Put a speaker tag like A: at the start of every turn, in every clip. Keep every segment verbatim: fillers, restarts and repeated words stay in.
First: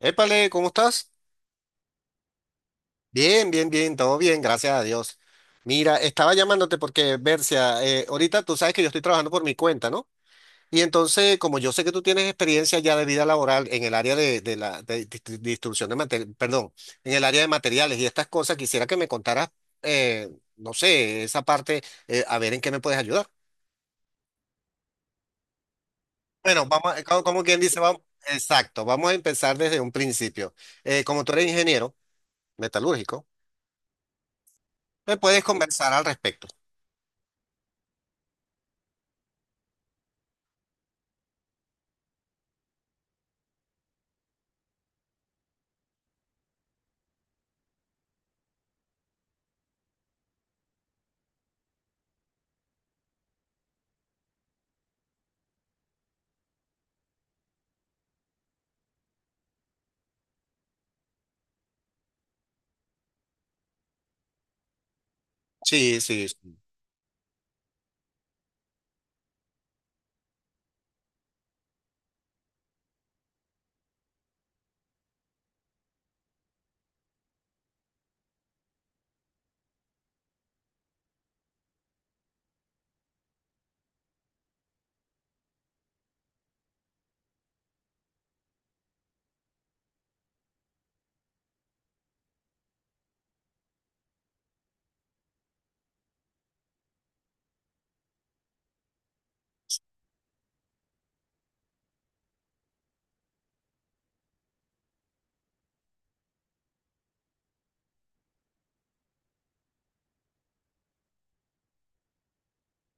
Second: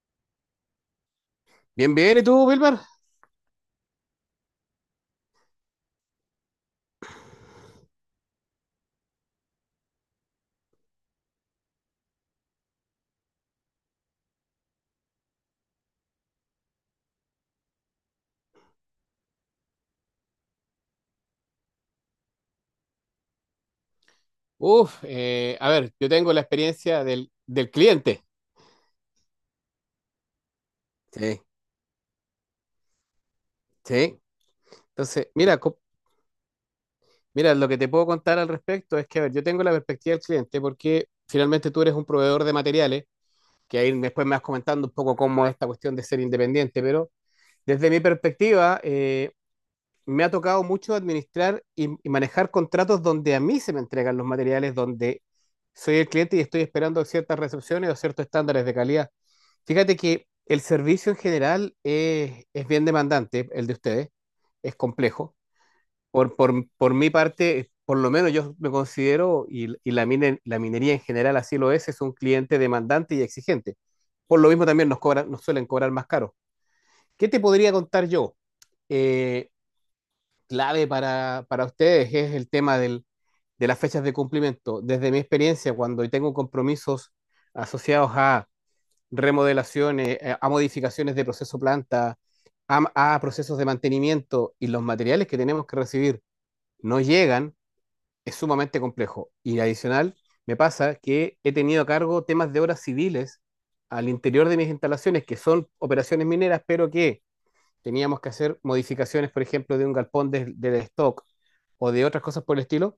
A: Épale, ¿cómo estás?
B: Bien, bien, ¿y tú, Wilmer?
A: Bien, bien, bien, todo bien, gracias a Dios. Mira, estaba llamándote porque, Bercia, eh, ahorita tú sabes que yo estoy trabajando por mi cuenta, ¿no? Y entonces, como yo sé que tú tienes experiencia ya de vida laboral en el área de, de la de distri- distribución de materiales, perdón, en el área de materiales y estas cosas, quisiera que me contaras, eh, no sé, esa parte, eh, a ver en qué me puedes ayudar.
B: Uf, eh, a ver, yo tengo la
A: Bueno, vamos, a-
B: experiencia
A: como,
B: del,
A: como quien
B: del
A: dice, vamos,
B: cliente.
A: exacto, vamos a empezar desde un principio. Eh, como tú
B: Sí,
A: eres ingeniero metalúrgico,
B: sí.
A: me
B: Entonces,
A: puedes
B: mira, co-
A: conversar al respecto.
B: mira, lo que te puedo contar al respecto es que, a ver, yo tengo la perspectiva del cliente porque finalmente tú eres un proveedor de materiales, que ahí después me vas comentando un poco cómo es esta cuestión de ser independiente, pero desde mi perspectiva, eh, me ha tocado mucho administrar y, y manejar contratos donde a mí se me entregan los materiales, donde soy el cliente y estoy esperando ciertas recepciones o ciertos estándares de calidad. Fíjate que el servicio en general es, es bien demandante, el de ustedes, es complejo.
A: Sí, sí,
B: Por,
A: sí.
B: por, por mi parte, por lo menos yo me considero, y, y la, mine- la minería en general así lo es, es un cliente demandante y exigente. Por lo mismo también nos cobran, nos suelen cobrar más caro. ¿Qué te podría contar yo? Eh, clave para, para ustedes es el tema del, de las fechas de cumplimiento. Desde mi experiencia, cuando tengo compromisos asociados a remodelaciones, eh, a modificaciones de proceso planta, a, a procesos de mantenimiento y los materiales que tenemos que recibir no llegan, es sumamente complejo. Y adicional, me pasa que he tenido a cargo temas de obras civiles al interior de mis instalaciones, que son operaciones mineras, pero que teníamos que hacer modificaciones, por ejemplo, de un galpón del de stock, o de otras cosas por el estilo,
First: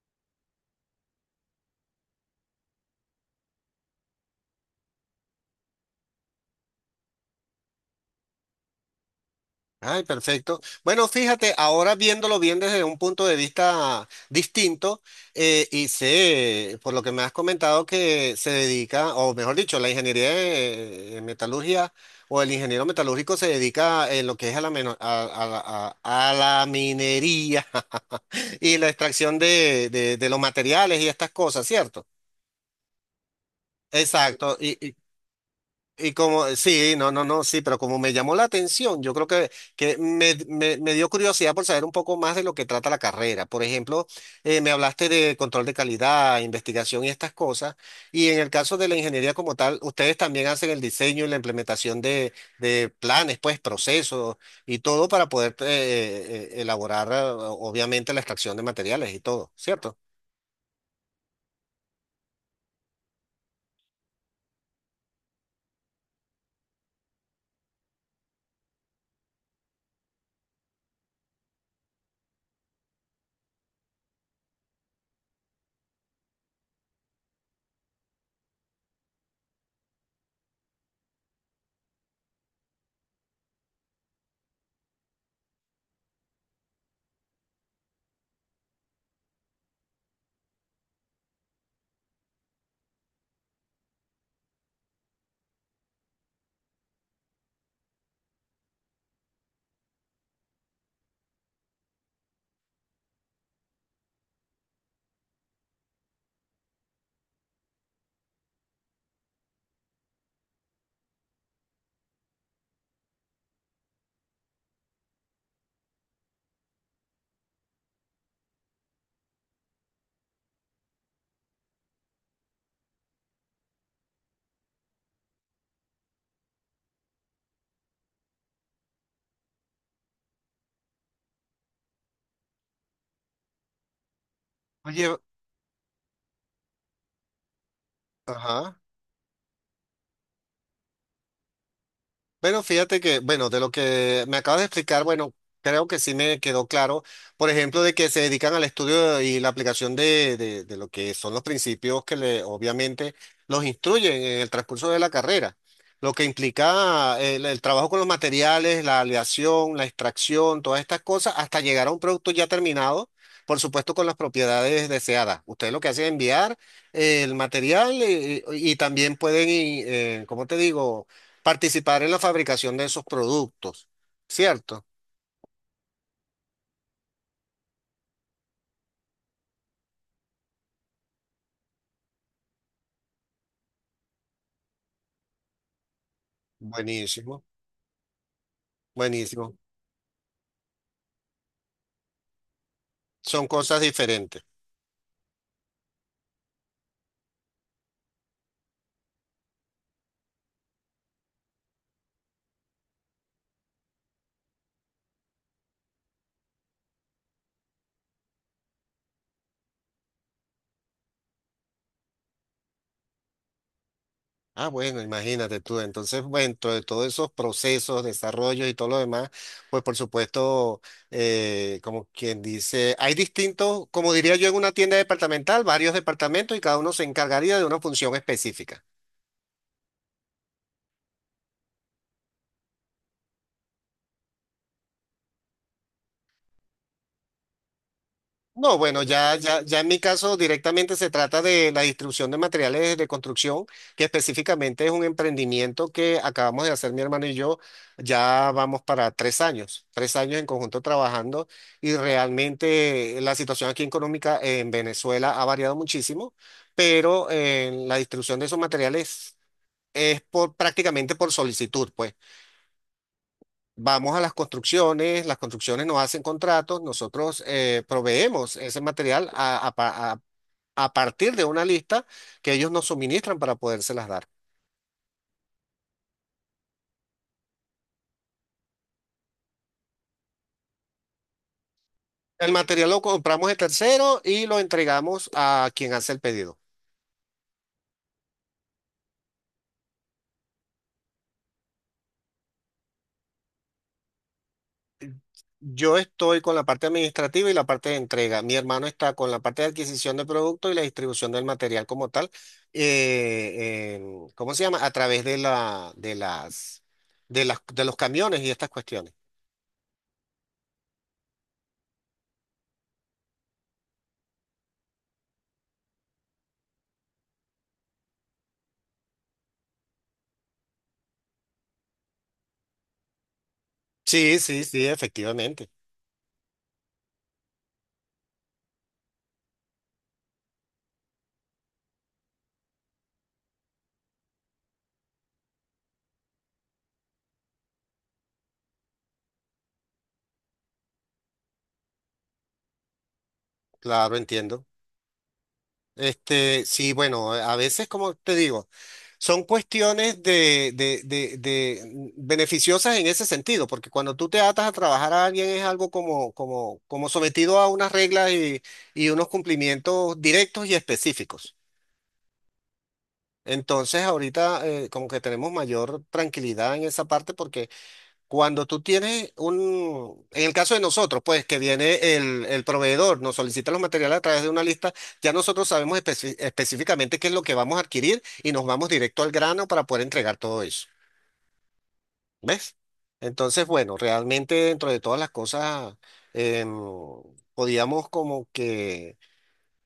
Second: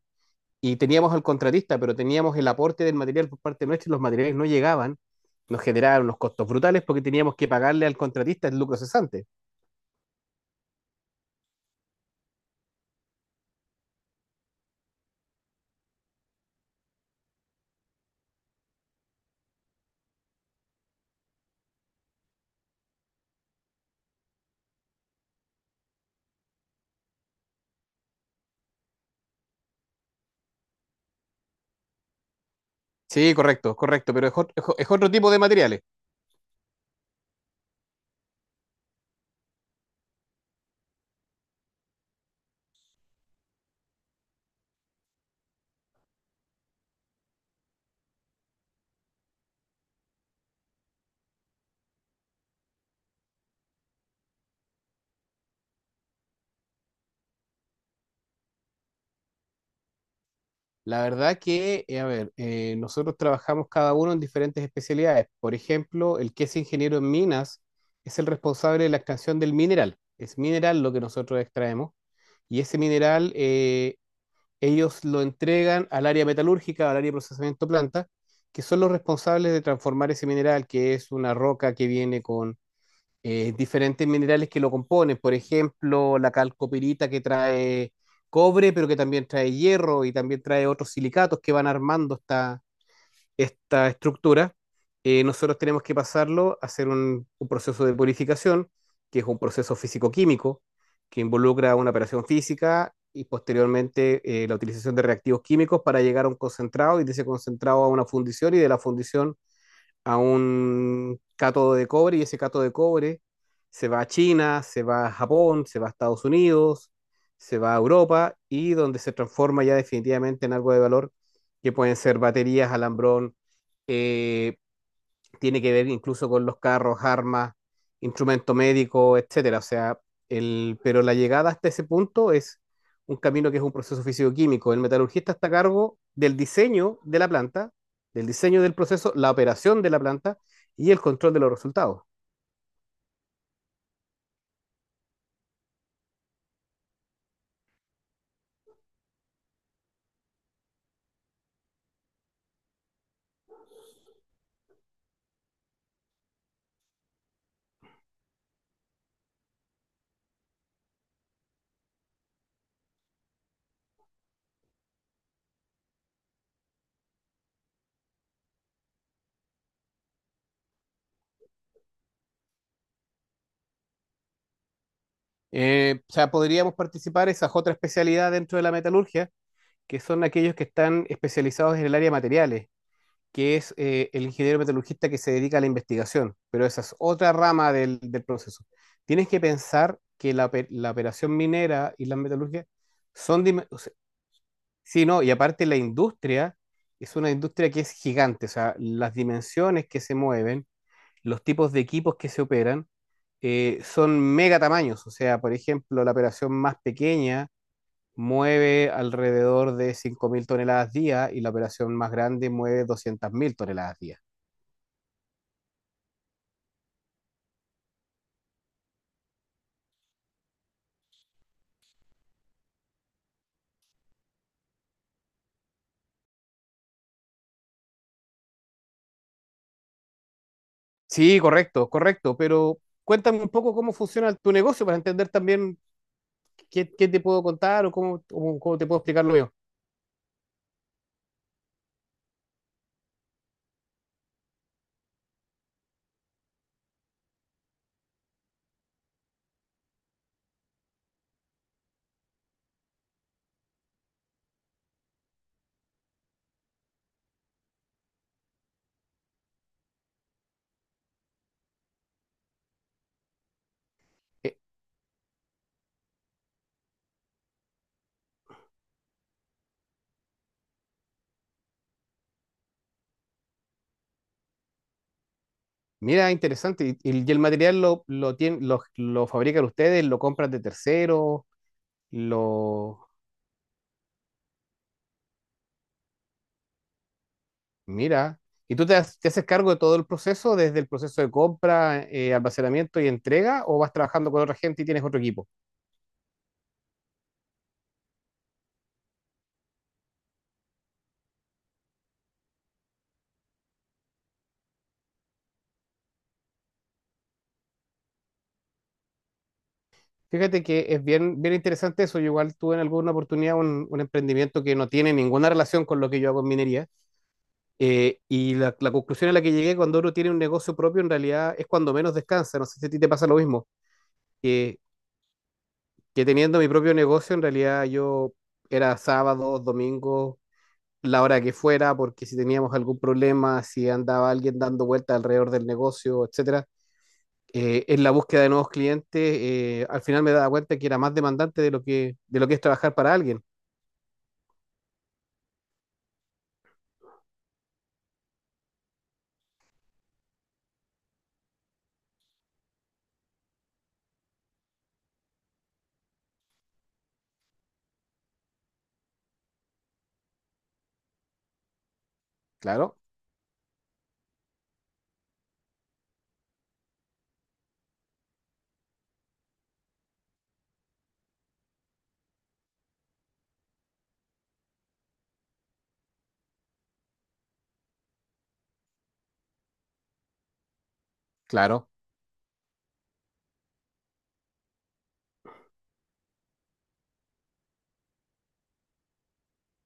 B: y teníamos al contratista, pero teníamos el aporte del material por parte nuestra y los materiales no llegaban, nos generaban unos costos brutales porque teníamos que pagarle al contratista el lucro cesante.
A: Ay, perfecto. Bueno, fíjate, ahora viéndolo bien desde un punto de vista distinto, eh, y sé, por lo que me has comentado, que se dedica, o mejor dicho, la ingeniería de, eh, metalurgia o el ingeniero metalúrgico se dedica en lo que es a la, meno- a, a la a- a la minería y la extracción de, de de los materiales y estas cosas, ¿cierto?
B: Sí, correcto, correcto, pero es, ot-
A: Exacto.
B: es o- es
A: Y,
B: otro tipo de materiales.
A: Y como, sí, no, no, no, sí, pero como me llamó la atención, yo creo que, que me, me- me dio curiosidad por saber un poco más de lo que trata la carrera. Por ejemplo, eh, me hablaste de control de calidad, investigación y estas cosas. Y en el caso de la ingeniería como tal, ustedes también hacen el diseño y la implementación de, de planes, pues, procesos y todo para poder eh, eh, elaborar, eh, obviamente, la extracción de materiales y todo, ¿cierto?
B: La verdad que, eh, a ver, eh, nosotros trabajamos cada uno en diferentes especialidades. Por ejemplo, el que es ingeniero en minas es el responsable de la extracción del mineral. Es mineral lo que nosotros extraemos y ese mineral eh, ellos lo entregan al área metalúrgica, al área de procesamiento planta, que son los responsables de transformar ese mineral, que es una roca que viene con eh, diferentes minerales que lo componen. Por ejemplo, la calcopirita que trae cobre, pero que también trae hierro y también trae otros silicatos que van armando esta, esta estructura, eh, nosotros tenemos que pasarlo a hacer un, un proceso de purificación, que es un proceso físico-químico, que involucra una operación física y posteriormente eh, la utilización de reactivos químicos para llegar a un concentrado y de ese concentrado a una fundición y de la fundición a un cátodo de cobre y ese cátodo de cobre se va a China, se va a Japón, se va a Estados Unidos, se va a Europa y donde se transforma ya definitivamente en algo de valor que pueden ser baterías, alambrón, eh, tiene que ver incluso con los carros, armas, instrumento médico, etcétera. O sea, el, pero la llegada hasta ese punto es un camino que es un proceso físico-químico. El
A: Oye,
B: metalurgista está a cargo del diseño de la planta, del diseño del
A: ajá.
B: proceso, la operación de la planta y el control de los resultados.
A: Bueno, fíjate que, bueno, de lo que me acabas de explicar, bueno, creo que sí me quedó claro, por ejemplo, de que se dedican al estudio y la aplicación de, de, de lo que son los principios que le, obviamente los instruyen en el transcurso de la carrera, lo que implica eh, el, el trabajo con los materiales, la aleación, la extracción, todas estas cosas, hasta llegar a un producto ya terminado, por supuesto, con las propiedades deseadas. Ustedes lo que hacen es enviar eh, el material eh, y, y también pueden, y, eh, ¿cómo te digo? Participar en la fabricación de esos productos, ¿cierto?
B: Eh, o sea, podríamos participar esas otras especialidades dentro de la metalurgia, que son aquellos que están especializados en el área de materiales, que es eh, el ingeniero metalurgista que se dedica a la investigación, pero esa es otra
A: Buenísimo,
B: rama del, del proceso. Tienes que
A: buenísimo.
B: pensar que la, la operación minera y la metalurgia son...
A: Son
B: dim- o
A: cosas
B: sea,
A: diferentes.
B: sí, no, y aparte la industria es una industria que es gigante, o sea, las dimensiones que se mueven, los tipos de equipos que se operan, eh, son mega tamaños, o sea, por ejemplo, la operación más pequeña mueve alrededor de cinco mil toneladas día y la operación más grande mueve doscientas mil toneladas día.
A: Ah, bueno, imagínate tú. Entonces, bueno, dentro de todos esos procesos, desarrollos y todo lo demás, pues por supuesto, eh, como quien dice, hay distintos, como diría yo en una tienda departamental, varios departamentos y cada uno se encargaría de una función específica.
B: Sí, correcto, correcto, pero cuéntame un poco cómo funciona tu negocio para entender también qué, qué te puedo contar o cómo, o
A: No,
B: cómo te puedo
A: bueno,
B: explicar lo
A: ya,
B: mío.
A: ya, ya en mi caso directamente se trata de la distribución de materiales de construcción, que específicamente es un emprendimiento que acabamos de hacer mi hermano y yo. Ya vamos para tres años, tres años en conjunto trabajando y realmente la situación aquí económica en Venezuela ha variado muchísimo, pero eh, la distribución de esos materiales es por, prácticamente por solicitud, pues. Vamos a las
B: Eh,
A: construcciones, las construcciones nos hacen contratos, nosotros eh, proveemos ese material a, a pa- a- a partir de una lista que ellos nos suministran para podérselas dar.
B: mira, interesante. Y, y el material lo, lo, tien- lo, lo fabrican ustedes, lo compran de terceros,
A: El material
B: lo...
A: lo compramos de tercero y lo entregamos a quien hace el pedido.
B: Mira. ¿Y tú te, has- te haces cargo de todo el proceso, desde el proceso de compra, eh, almacenamiento y entrega, o vas trabajando con otra gente y tienes otro equipo?
A: Yo estoy con la parte administrativa y la parte de entrega. Mi hermano está con la parte de adquisición de producto y la distribución del material como tal. Eh, en- ¿cómo se llama? A través de la, de las, de las, de los camiones y estas cuestiones.
B: Fíjate que es bien, bien interesante eso. Yo igual tuve en alguna oportunidad un, un emprendimiento que no tiene ninguna relación con lo que yo hago en minería. Eh, y la, la conclusión a la que llegué cuando uno tiene un negocio propio, en realidad es cuando menos descansa. No sé si a ti te pasa lo mismo,
A: Sí, sí,
B: que,
A: sí, efectivamente.
B: que teniendo mi propio negocio, en realidad yo era sábados, domingos, la hora que fuera, porque si teníamos algún problema, si andaba alguien dando vuelta alrededor del negocio, etcétera, eh, en la búsqueda de nuevos clientes, eh, al final me daba cuenta que era más demandante de lo que, de lo que es trabajar para alguien.
A: Claro, entiendo. Este, sí, bueno, a veces, como te digo, son cuestiones de, de, de, de mm, beneficiosas en ese sentido, porque cuando tú te atas a trabajar a alguien es algo como, como, como sometido a unas reglas y, y unos cumplimientos directos y específicos.
B: Claro,
A: Entonces, ahorita eh, como que tenemos mayor tranquilidad en esa parte porque cuando tú tienes un, en el caso de nosotros, pues que viene el, el proveedor, nos solicita los materiales a través de una lista, ya nosotros sabemos especi- específicamente qué es lo que vamos a adquirir y nos vamos directo al grano para poder entregar todo eso.
B: claro.
A: ¿Ves? Entonces, bueno, realmente dentro de todas las cosas, em, podíamos como que,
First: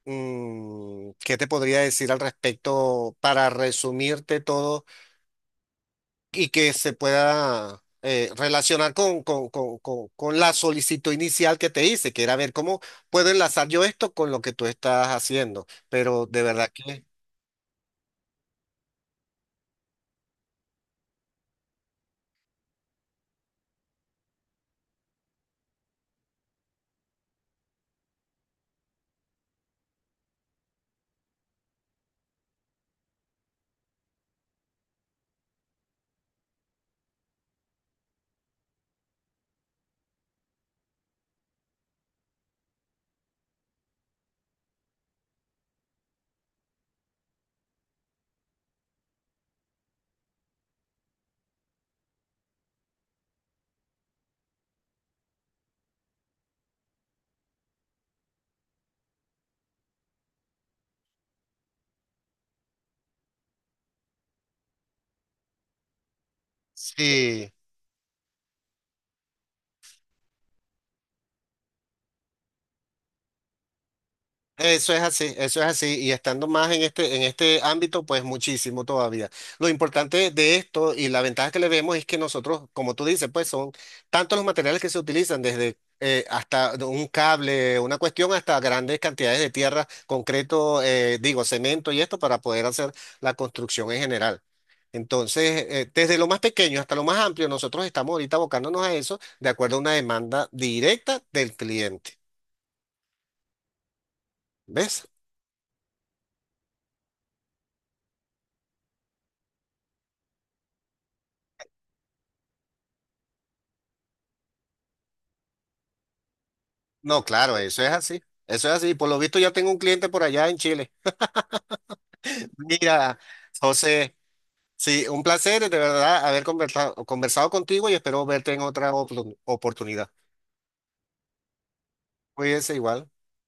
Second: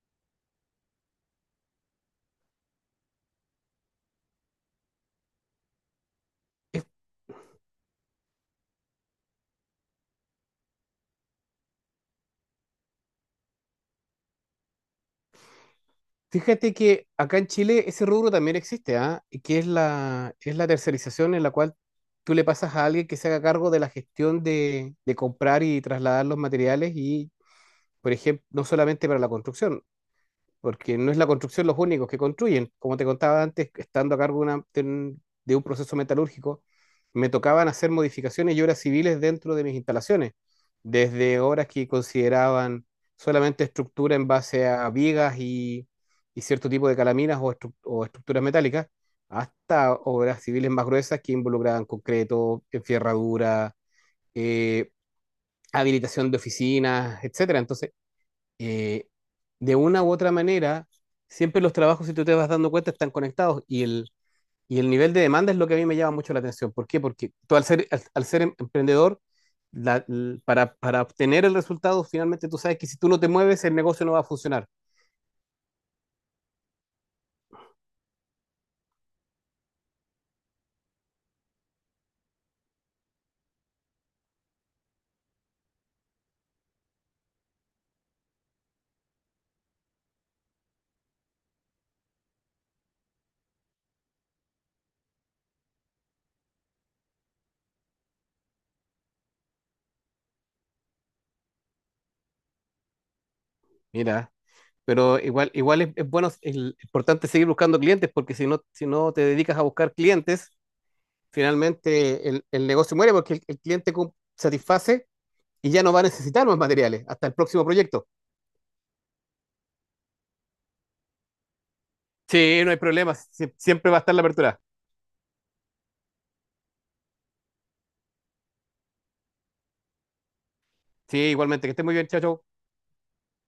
A: mm, ¿qué te podría decir al respecto para resumirte todo? Y que se pueda eh, relacionar con, con, con- con- con la solicitud inicial que te hice, que era ver cómo puedo enlazar yo esto con lo que tú estás haciendo. Pero de verdad
B: Fíjate
A: que
B: que acá en Chile ese rubro también existe, ¿ah? Y que es la, es la tercerización en la cual tú le pasas a alguien que se haga cargo de la gestión de, de comprar y trasladar los materiales y, por ejemplo, no solamente para la construcción porque no es la construcción los únicos que construyen. Como te contaba antes, estando a cargo de, una- de un de un proceso metalúrgico, me tocaban hacer modificaciones y obras civiles dentro de mis instalaciones, desde obras que consideraban solamente estructura en base a vigas y, y cierto tipo de calaminas o, estru- o estructuras metálicas, hasta obras civiles más gruesas que involucraban concreto, enferradura, eh, habilitación de oficinas, etcétera. Entonces, eh, de una u otra manera, siempre los trabajos, si tú te vas dando cuenta, están conectados y el, y el nivel de demanda es lo que a mí me llama mucho la atención. ¿Por qué? Porque
A: sí.
B: tú al ser, al, al ser em- emprendedor, la- l- para, para obtener el resultado, finalmente tú sabes que si tú no te mueves, el negocio no va a funcionar.
A: Eso es así, eso es así, y estando más en este, en este ámbito, pues muchísimo todavía. Lo importante de esto y la ventaja que le vemos es que nosotros, como tú dices, pues son tantos los materiales que se utilizan, desde eh, hasta un cable, una cuestión, hasta grandes cantidades de tierra, concreto, eh, digo, cemento y esto para poder hacer la construcción en general. Entonces, eh, desde lo más pequeño hasta lo más amplio, nosotros estamos ahorita abocándonos a eso de acuerdo a una demanda directa del cliente.
B: Mira,
A: ¿Ves?
B: pero igual, igual es, es bueno, es importante seguir buscando clientes, porque si no, si no te dedicas a buscar clientes, finalmente el, el negocio muere porque el, el cliente cum- satisface y ya no va a necesitar más materiales
A: No,
B: hasta el
A: claro,
B: próximo
A: eso es
B: proyecto.
A: así. Eso es así. Por lo visto ya tengo un cliente por allá en Chile.
B: Sí, no hay problema.
A: Mira,
B: Sie- Siempre va a estar
A: José,
B: la apertura.
A: sí, un placer de verdad haber conversado, conversado contigo y espero verte en otra opor- oportunidad.
B: Sí, igualmente. Que esté muy bien, chao, chao.
A: Cuídense igual.